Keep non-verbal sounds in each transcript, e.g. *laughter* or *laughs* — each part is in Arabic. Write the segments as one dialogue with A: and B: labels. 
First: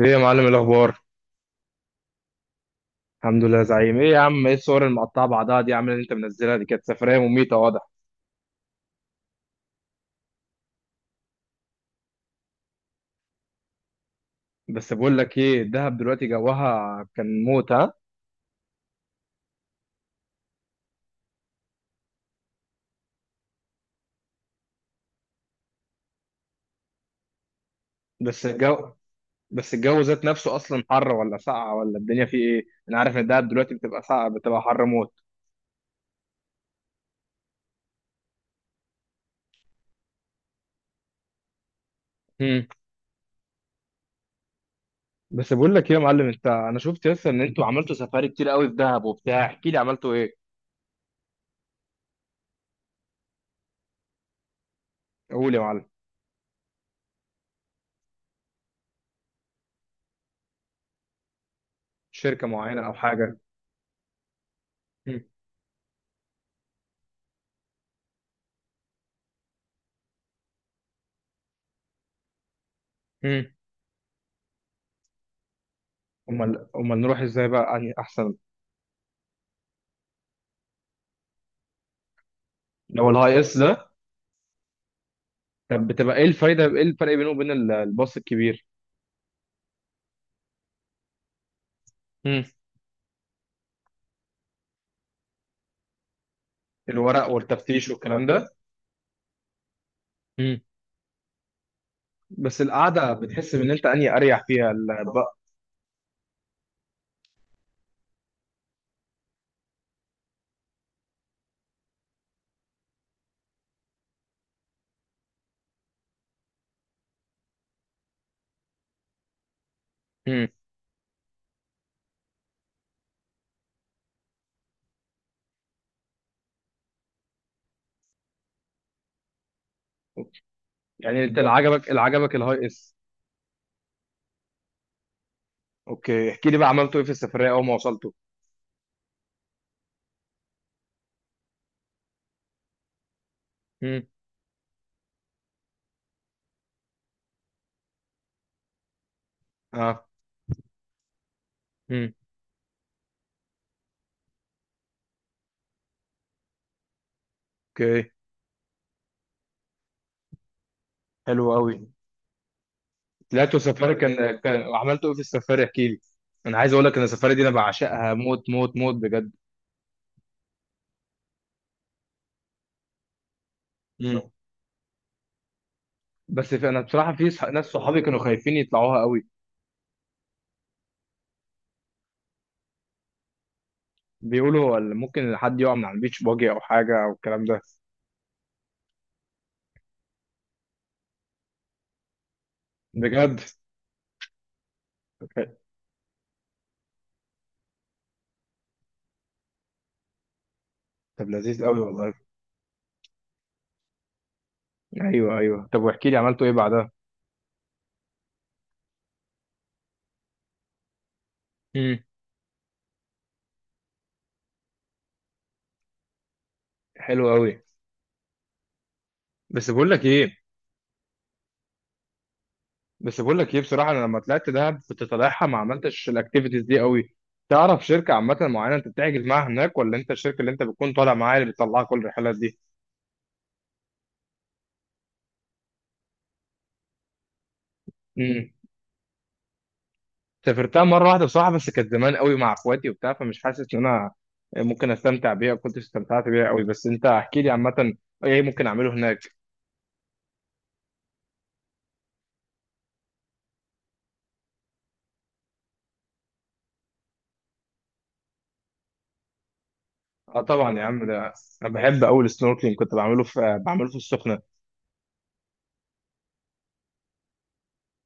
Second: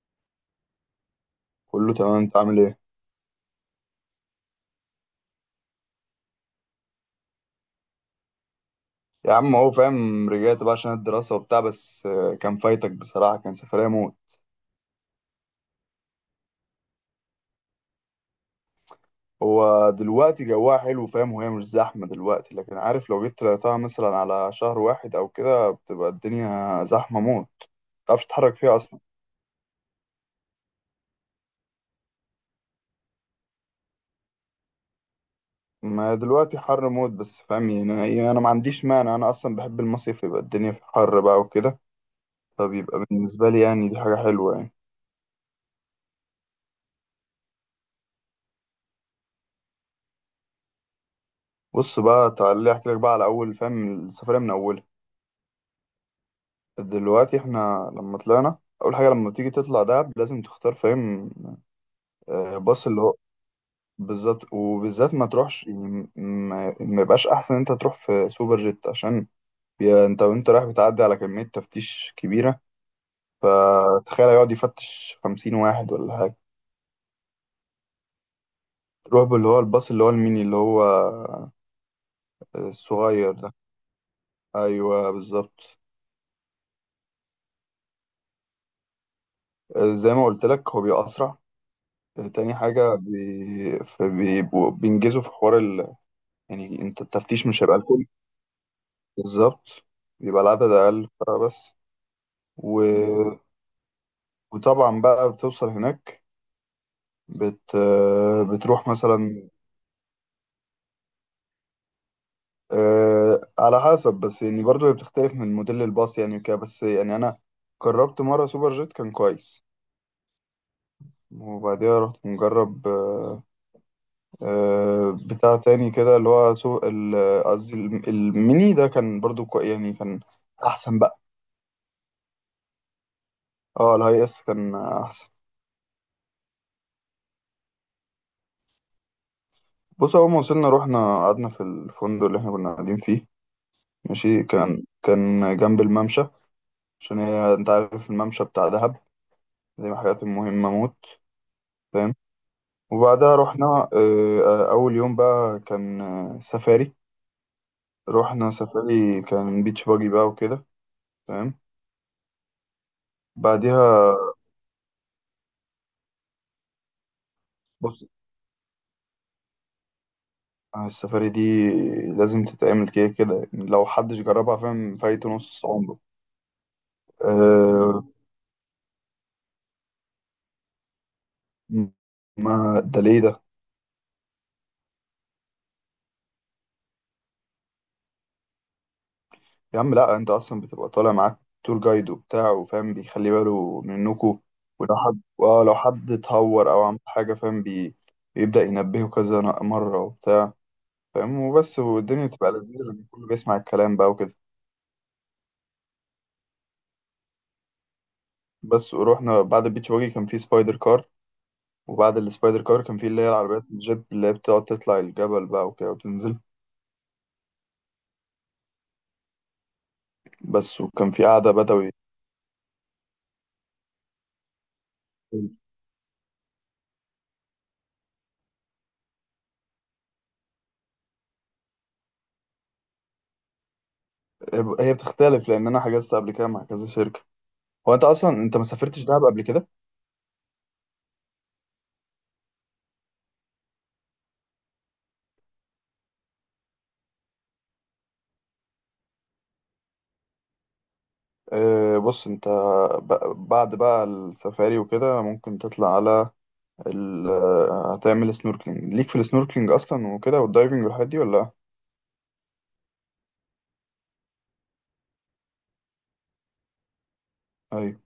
A: ايه يا معلم الاخبار؟
B: كله تمام، انت عامل ايه؟
A: الحمد لله يا زعيم. ايه يا عم، ايه الصور المقطعه بعضها دي يا عم اللي انت منزلها دي؟ كانت سفريه مميته واضح.
B: يا عم هو فاهم رجعت بقى عشان الدراسة وبتاع بس كان فايتك بصراحة، كان سفرية موت.
A: بس بقول لك ايه، الدهب دلوقتي جوها كان موت، ها؟
B: هو دلوقتي جواها حلو فاهم، وهي مش زحمة دلوقتي، لكن عارف لو جيت طلعتها مثلا على شهر واحد او كده بتبقى الدنيا زحمة موت، متعرفش
A: بس
B: تتحرك فيها
A: الجو
B: اصلا.
A: بس الجو ذات نفسه اصلا، حر ولا ساقعه ولا الدنيا فيه ايه؟ انا عارف ان الدهب دلوقتي بتبقى ساقعه بتبقى حر موت.
B: ما دلوقتي حر موت بس فاهم، يعني انا ما عنديش مانع، انا اصلا بحب المصيف يبقى الدنيا في حر بقى وكده.
A: هم.
B: فبيبقى بالنسبة لي يعني دي حاجة حلوة يعني.
A: بس بقول لك ايه يا معلم. انت انا شفت لسه ان انتوا عملتوا سفاري كتير قوي في دهب وبتاع. احكي لي عملتوا ايه؟
B: بص بقى تعالى احكي لك بقى على اول فاهم السفرية من اولها.
A: قول يا معلم.
B: دلوقتي احنا لما طلعنا اول حاجه لما تيجي تطلع دهب لازم تختار فاهم.
A: شركه
B: باص
A: معينه او
B: اللي هو
A: حاجه؟
B: بالظبط، وبالذات
A: هم.
B: ما تروحش يعني ما يبقاش احسن انت تروح في سوبر جيت، عشان يا انت وانت رايح بتعدي على كميه تفتيش كبيره،
A: هم.
B: فتخيل يقعد يفتش خمسين واحد ولا حاجه.
A: امال امال نروح ازاي بقى يعني احسن؟
B: تروح باللي هو الباص اللي هو الميني اللي هو
A: لو
B: الصغير
A: الهاي
B: ده.
A: اس ده؟
B: ايوه بالظبط.
A: طب بتبقى ايه الفايده، ايه الفرق بينه وبين الباص الكبير؟
B: زي ما قلت لك هو بيبقى اسرع.
A: امم.
B: تاني حاجه فبيبقوا بينجزوا في حوار، يعني انت
A: الورق
B: التفتيش مش هيبقى
A: والتفتيش
B: الكل.
A: والكلام ده.
B: بالظبط، بيبقى
A: امم.
B: العدد أقل فبس.
A: بس
B: و...
A: القعده بتحس ان انت اني اريح فيها
B: وطبعا بقى بتوصل هناك، بت... بتروح مثلا على حسب، بس يعني برضو هي بتختلف من موديل الباص يعني وكده، بس يعني أنا جربت مرة سوبر جيت كان كويس.
A: امم.
B: وبعديها رحت مجرب بتاع تاني كده اللي هو قصدي الميني ده كان برضو يعني كان أحسن بقى.
A: يعني انت اللي عجبك الهاي اس؟
B: اه الهاي اس كان أحسن.
A: اوكي، احكي لي بقى عملته ايه في السفريه اول ما وصلته؟
B: بص اول ما وصلنا رحنا قعدنا في الفندق اللي احنا كنا قاعدين فيه
A: امم.
B: ماشي، كان جنب الممشى، عشان هي انت عارف الممشى بتاع دهب دي من
A: اه.
B: الحاجات المهمة موت
A: امم.
B: فاهم. وبعدها رحنا اول يوم بقى كان سفاري.
A: اوكي.
B: رحنا سفاري كان بيتش باجي بقى وكده
A: حلو
B: فاهم.
A: قوي. طلعتوا سفاري،
B: بعديها
A: كان عملتوا ايه في السفاري؟ احكي لي. انا عايز اقول لك ان السفاري دي انا
B: بص
A: بعشقها موت موت موت بجد.
B: السفاري دي لازم تتعمل كده كده يعني، لو حدش
A: امم.
B: جربها فاهم فايته نص عمره.
A: بس في انا بصراحه، في ناس صحابي
B: أه
A: كانوا خايفين يطلعوها قوي.
B: ما ده ليه ده.
A: بيقولوا هو اللي ممكن حد يقع من على البيتش باجي او حاجه او الكلام ده.
B: يا عم لا، انت اصلا بتبقى طالع معاك تور جايد وبتاع، وفاهم بيخلي
A: بجد؟
B: باله منكو. ولو حد اه لو حد اتهور او عمل حاجه فاهم بيبدا ينبهه كذا مره وبتاع
A: طب
B: فاهم
A: لذيذ
B: وبس.
A: قوي والله.
B: والدنيا بتبقى لذيذه لما كله بيسمع الكلام بقى وكده.
A: ايوه، ايوه، طب واحكي لي عملتوا ايه بعدها؟
B: بس ورحنا بعد البيتش واجي كان في سبايدر كار،
A: امم.
B: وبعد السبايدر كار كان في اللي هي العربيات الجيب اللي هي بتقعد تطلع الجبل بقى وكده وتنزل.
A: حلو قوي. بس بقول لك ايه
B: بس وكان في قعده بدوي.
A: بس بقول لك ايه بصراحه، انا لما طلعت دهب كنت طالعها ما عملتش الاكتيفيتيز دي قوي. تعرف شركه عامه معينه انت بتحجز معاها هناك، ولا انت الشركه اللي انت بتكون طالع معاها اللي بتطلعها كل الرحلات؟
B: هي بتختلف لان انا حجزت قبل كده مع كذا شركه. هو انت
A: دي
B: اصلا انت ما سافرتش دهب قبل كده.
A: سافرتها مرة واحدة بصراحة، بس كانت زمان قوي مع اخواتي وبتاع، فمش حاسس ان انا ممكن استمتع بيها. كنت استمتعت بيها قوي. بس انت احكي لي عامة، ايه ممكن اعمله هناك؟
B: أه بص انت بعد بقى السفاري وكده ممكن تطلع على ال هتعمل سنوركلينج، ليك في السنوركلينج اصلا
A: اه
B: وكده
A: طبعا
B: والدايفنج
A: يا عم
B: والحاجات دي
A: ده،
B: ولا لأ؟
A: انا بحب قوي السنوركلينج، كنت بعمله في السخنة.
B: ايوه.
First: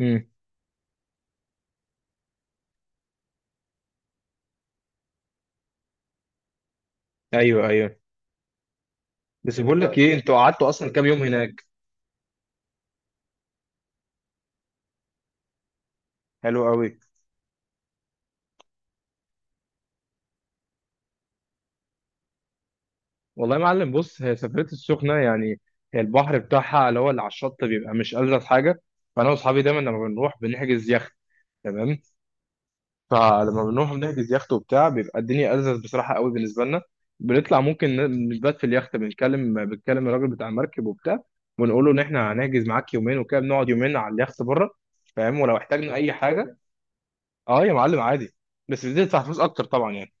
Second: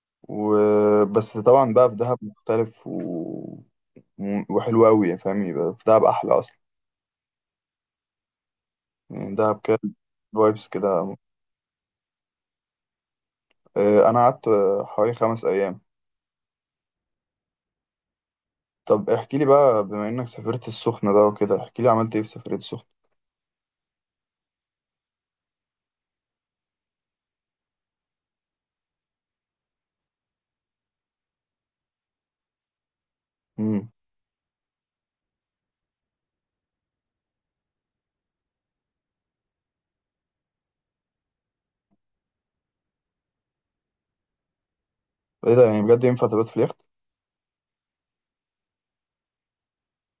A: امم.
B: وبس طبعا بقى في دهب مختلف وحلو قوي يعني، فاهم يبقى في دهب احلى اصلا.
A: ايوه ايوه.
B: يعني دهب
A: بس
B: كده
A: بقول لك ايه، انتوا
B: فايبس
A: قعدتوا اصلا كام
B: كده.
A: يوم هناك؟
B: أه انا قعدت حوالي خمس ايام.
A: حلو قوي.
B: طب احكي لي بقى بما انك سافرت السخنة بقى وكده احكي لي عملت ايه في سفرية السخنة.
A: والله يا معلم، بص هي سفرية السخنة يعني. هي البحر بتاعها اللي هو اللي على الشط بيبقى مش ألذ حاجة. فانا واصحابي دايما لما بنروح بنحجز يخت. تمام. فلما
B: امم،
A: بنروح بنحجز يخت وبتاع بيبقى الدنيا ألذذ بصراحة قوي بالنسبة لنا. بنطلع ممكن نبات في اليخت، بنتكلم الراجل بتاع المركب وبتاع، ونقول له إن إحنا هنحجز معاك يومين وكده، بنقعد يومين على اليخت بره، فاهم،
B: ايه
A: ولو
B: ده يعني
A: احتاجنا
B: بجد
A: أي
B: ينفع تبات في
A: حاجة.
B: اليخت؟
A: أه يا معلم عادي. بس بتدفع فلوس أكتر طبعا يعني.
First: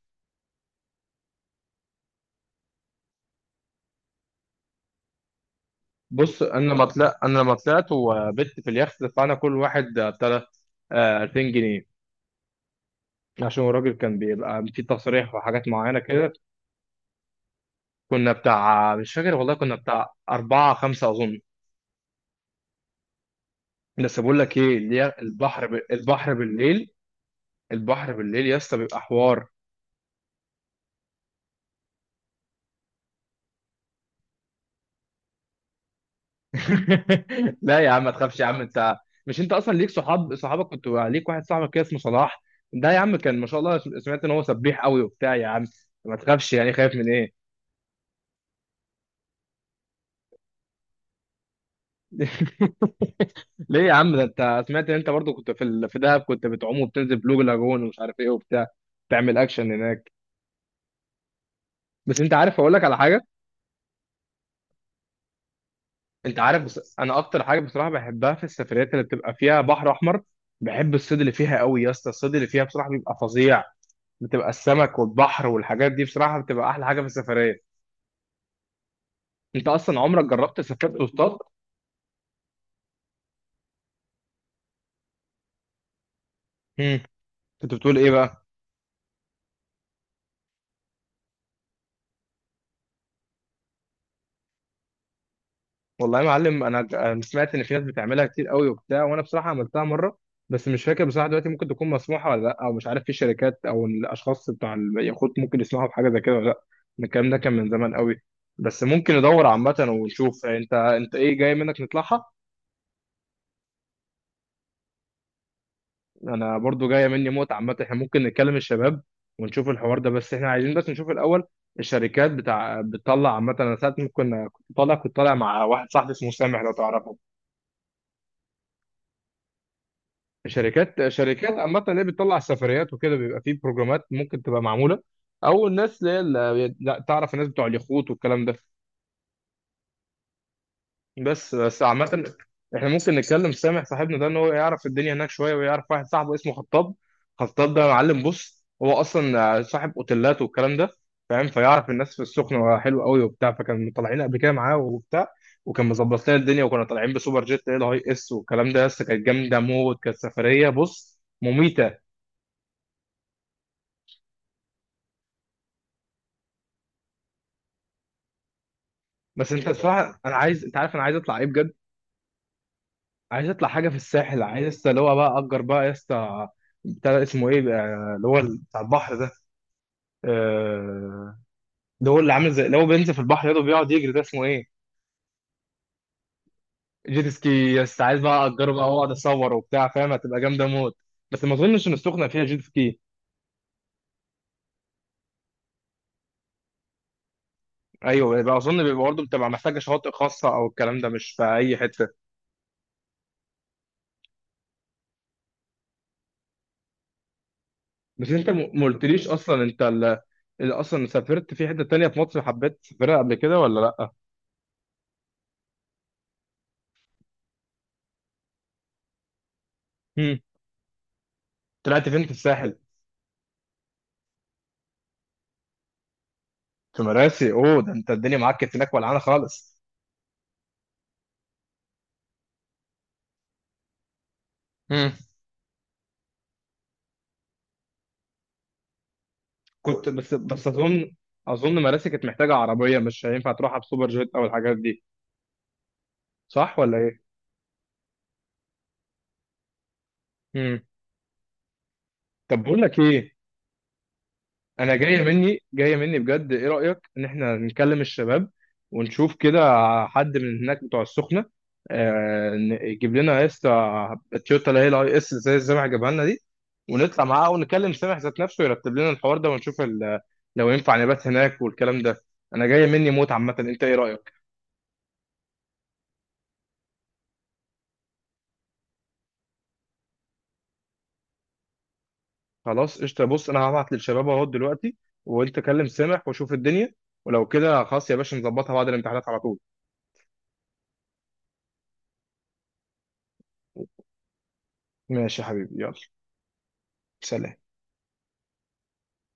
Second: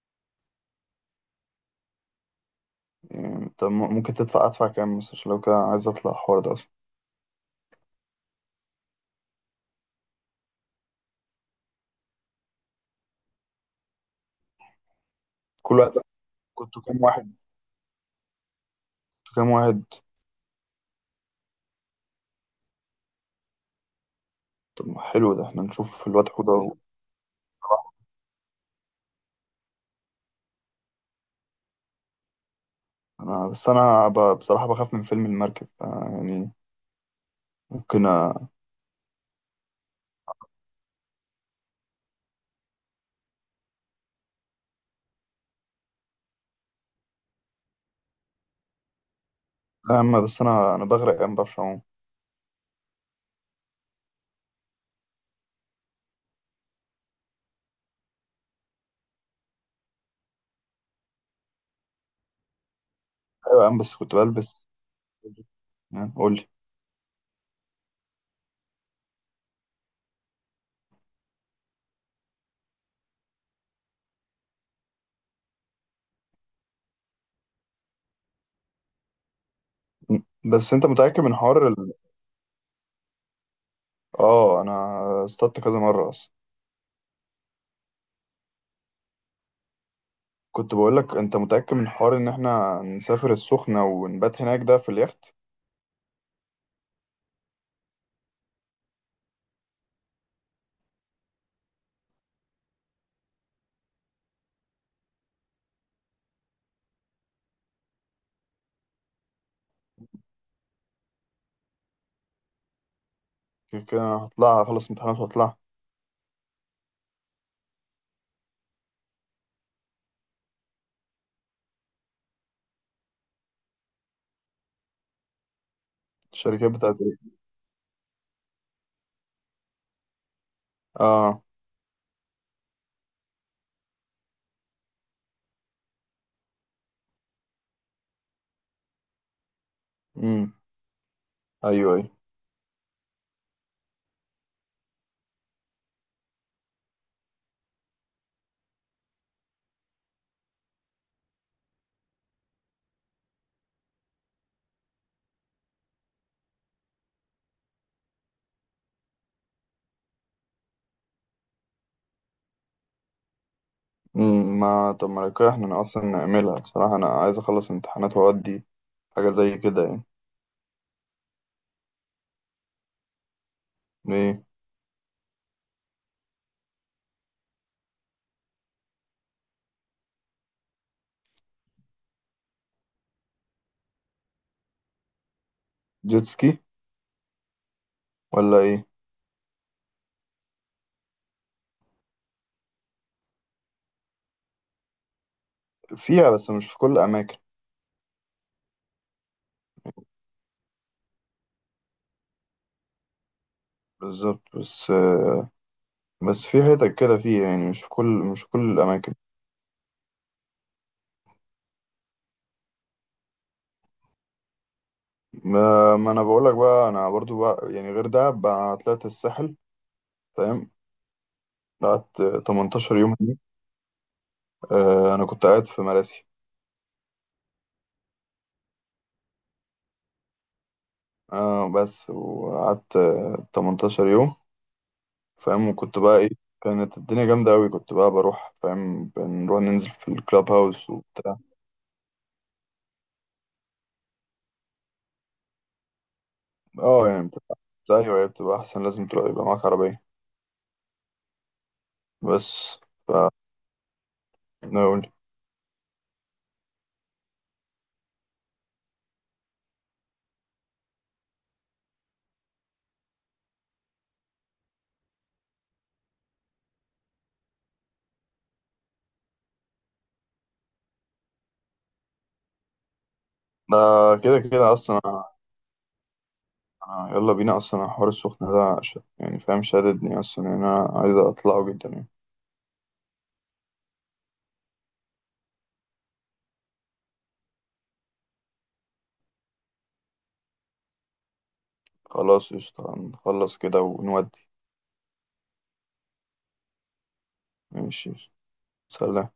B: يعني طب ممكن تدفع ادفع كام مثلا عشان لو كده عايز اطلع الحوار
A: بص
B: ده اصلا.
A: أنا لما طلعت وبت في اليخت، دفعنا كل واحد بتاع ده، 2000 جنيه، عشان الراجل كان بيبقى في تصريح وحاجات
B: كل وقت
A: معينة كده.
B: كنتوا كام واحد؟
A: كنا بتاع مش
B: كنتوا
A: فاكر
B: كام
A: والله، كنا
B: واحد؟
A: بتاع أربعة خمسة أظن. بس بقول لك ايه
B: طب
A: اللي هي
B: حلو ده احنا نشوف الواد
A: البحر
B: حوده
A: بالليل. البحر بالليل يا اسطى بيبقى حوار.
B: انا بس بصراحه بخاف من فيلم المركب آه يعني،
A: *laughs* لا يا عم
B: ممكن
A: ما تخافش يا
B: أ-
A: عم انت. مش انت اصلا ليك صحابك، كنت ليك واحد صاحبك كده اسمه صلاح. ده يا عم كان ما شاء الله، سمعت ان هو سبيح قوي وبتاع يا عم. ما تخافش يعني، خايف من ايه؟
B: اما بس انا بغرق يا عم، بعرفش اعوم.
A: *laughs* ليه يا عم ده، انت سمعت ان انت برضو كنت في في دهب، كنت بتعوم وبتنزل بلو لاجون ومش عارف ايه وبتاع، تعمل اكشن هناك. بس انت عارف اقول لك على حاجه؟
B: ايوه يا عم بس كنت بلبس يعني قول
A: انت
B: لي.
A: عارف، بس انا اكتر حاجه بصراحه بحبها في السفريات اللي بتبقى فيها بحر احمر، بحب الصيد اللي فيها قوي يا اسطى. الصيد اللي فيها بصراحه بيبقى فظيع. بتبقى السمك والبحر والحاجات دي بصراحه بتبقى احلى حاجه في السفريه. انت اصلا عمرك جربت
B: بس انت
A: سافرت
B: متاكد من
A: اصطاد؟
B: حوار اه انا اصطدت كذا مره اصلا.
A: امم. كنت بتقول ايه بقى؟
B: كنت بقول لك انت متاكد من حوار ان احنا نسافر السخنه ونبات هناك ده في اليخت.
A: والله يا معلم، أنا سمعت ان في ناس بتعملها كتير قوي وبتاع، وانا بصراحه عملتها مره. بس مش فاكر بصراحه دلوقتي ممكن تكون مسموحه ولا لا، او مش عارف في شركات او الاشخاص بتوع اليخوت ممكن يسمعوا بحاجه زي كده ولا لا. الكلام ده كان من زمان قوي. بس ممكن ندور عامه ونشوف، انت ايه جاي منك نطلعها.
B: كده كده أنا هطلع اخلص امتحانات واطلع.
A: انا برضو جايه مني موت عامه، احنا ممكن نتكلم الشباب ونشوف الحوار ده، بس احنا عايزين بس نشوف الاول الشركات بتاع بتطلع عامه. انا ساعات ممكن كنت طالع مع واحد صاحبي اسمه سامح،
B: الشركات
A: لو
B: بتاعت
A: تعرفه.
B: ايه؟
A: شركات
B: اه.
A: شركات عامة اللي هي بتطلع السفريات وكده بيبقى فيه بروجرامات ممكن تبقى معمولة، أو الناس اللي هي، لا تعرف الناس بتوع اليخوت والكلام ده،
B: امم.
A: بس
B: ايوه ايوه.
A: عامة. احنا ممكن نتكلم سامح صاحبنا ده إن هو يعرف الدنيا هناك شوية، ويعرف واحد صاحبه اسمه خطاب. خطاب ده معلم، بص هو أصلا صاحب أوتيلات والكلام ده، فاهم، فيعرف الناس في السخنة حلو قوي وبتاع، فكان طالعين قبل كده معاه وبتاع، وكان مظبط لنا الدنيا، وكنا طالعين بسوبر جيت اللي هي الهاي اس والكلام ده، بس كانت جامدة موت. كانت سفرية بص مميتة.
B: ما طب ما لو كده احنا أنا اصلا نعملها بصراحه، انا عايز اخلص امتحانات واودي حاجه
A: بس
B: زي
A: انت كده بقى
B: كده يعني.
A: الصراحه، انا عايز، انت عارف انا عايز اطلع ايه بجد؟ عايز اطلع حاجه في الساحل،
B: ايه،
A: عايز لسه اللي هو بقى اجر بقى يا اسطى، بتاع ده اسمه ايه بقى، اللي هو بتاع البحر ده، آه، اللي هو اللي عامل زي اللي هو بينزل في البحر يده بيقعد يجري، ده اسمه ايه؟
B: جيت سكي
A: جيت سكي يا اسطى، عايز بقى
B: ولا
A: اجره
B: ايه؟
A: بقى واقعد اصور وبتاع فاهم، هتبقى جامده موت. بس ما اظنش ان السخنه فيها جيت سكي.
B: فيها بس مش في كل الاماكن.
A: ايوه، يبقى اظن بيبقى برضه بتبقى محتاجه شواطئ خاصه او الكلام ده، مش في اي حته.
B: بالظبط بس، في حتت كده فيها يعني،
A: بس
B: مش في
A: انت
B: كل
A: ما
B: الاماكن.
A: قلتليش اصلا، انت اللي اصلا سافرت في حته تانيه في مصر حبيت تسافرها قبل كده ولا لا؟
B: ما انا بقول لك بقى انا برضو بقى يعني غير ده بقى طلعت الساحل فاهم.
A: طلعت
B: قعدت
A: فين في الساحل؟
B: 18 يوم هناك. آه انا كنت قاعد في مراسي.
A: في مراسي؟ اوه، ده انت الدنيا معاك كانت هناك ولعانه خالص.
B: آه بس وقعدت 18 يوم
A: امم.
B: فاهم. وكنت بقى ايه، كانت الدنيا جامدة أوي، كنت بقى بروح فاهم بنروح ننزل في
A: كنت بس
B: الكلاب
A: بس
B: هاوس
A: اظن،
B: وبتاع.
A: اظن مراسي كانت محتاجه عربيه، مش هينفع تروحها بسوبر جيت او الحاجات دي، صح ولا
B: اه
A: ايه؟
B: يعني بتبقى أيوة هي بتبقى أحسن، لازم تروح يبقى معاك عربية
A: امم. طب
B: بس.
A: بقول لك ايه،
B: أنا
A: انا
B: أقول إيه؟
A: جايه مني جايه مني بجد، ايه رايك ان احنا نكلم الشباب ونشوف كده حد من هناك بتوع السخنه، يجيب لنا يا اسطى التويوتا اللي هي الاي اس زي سامح جابها لنا دي، ونطلع معاه، ونكلم سامح ذات نفسه يرتب لنا الحوار ده، ونشوف لو ينفع نبات هناك والكلام ده. انا جايه مني موت عامه،
B: ده
A: انت ايه رايك؟
B: كده كده أصلا أنا، أنا يلا بينا أصلا أنا حوار السخنة ده يعني فاهم شاددني أصلا يعني، أنا عايز أطلعه جدا يعني.
A: خلاص قشطه، بص انا هبعت للشباب اهو دلوقتي، وانت كلم سامح وشوف الدنيا، ولو كده خلاص يا باشا، نظبطها بعد الامتحانات على طول.
B: خلاص قشطة نخلص كده ونودي.
A: ماشي يا حبيبي، يلا، سلام.
B: ماشي، سلام.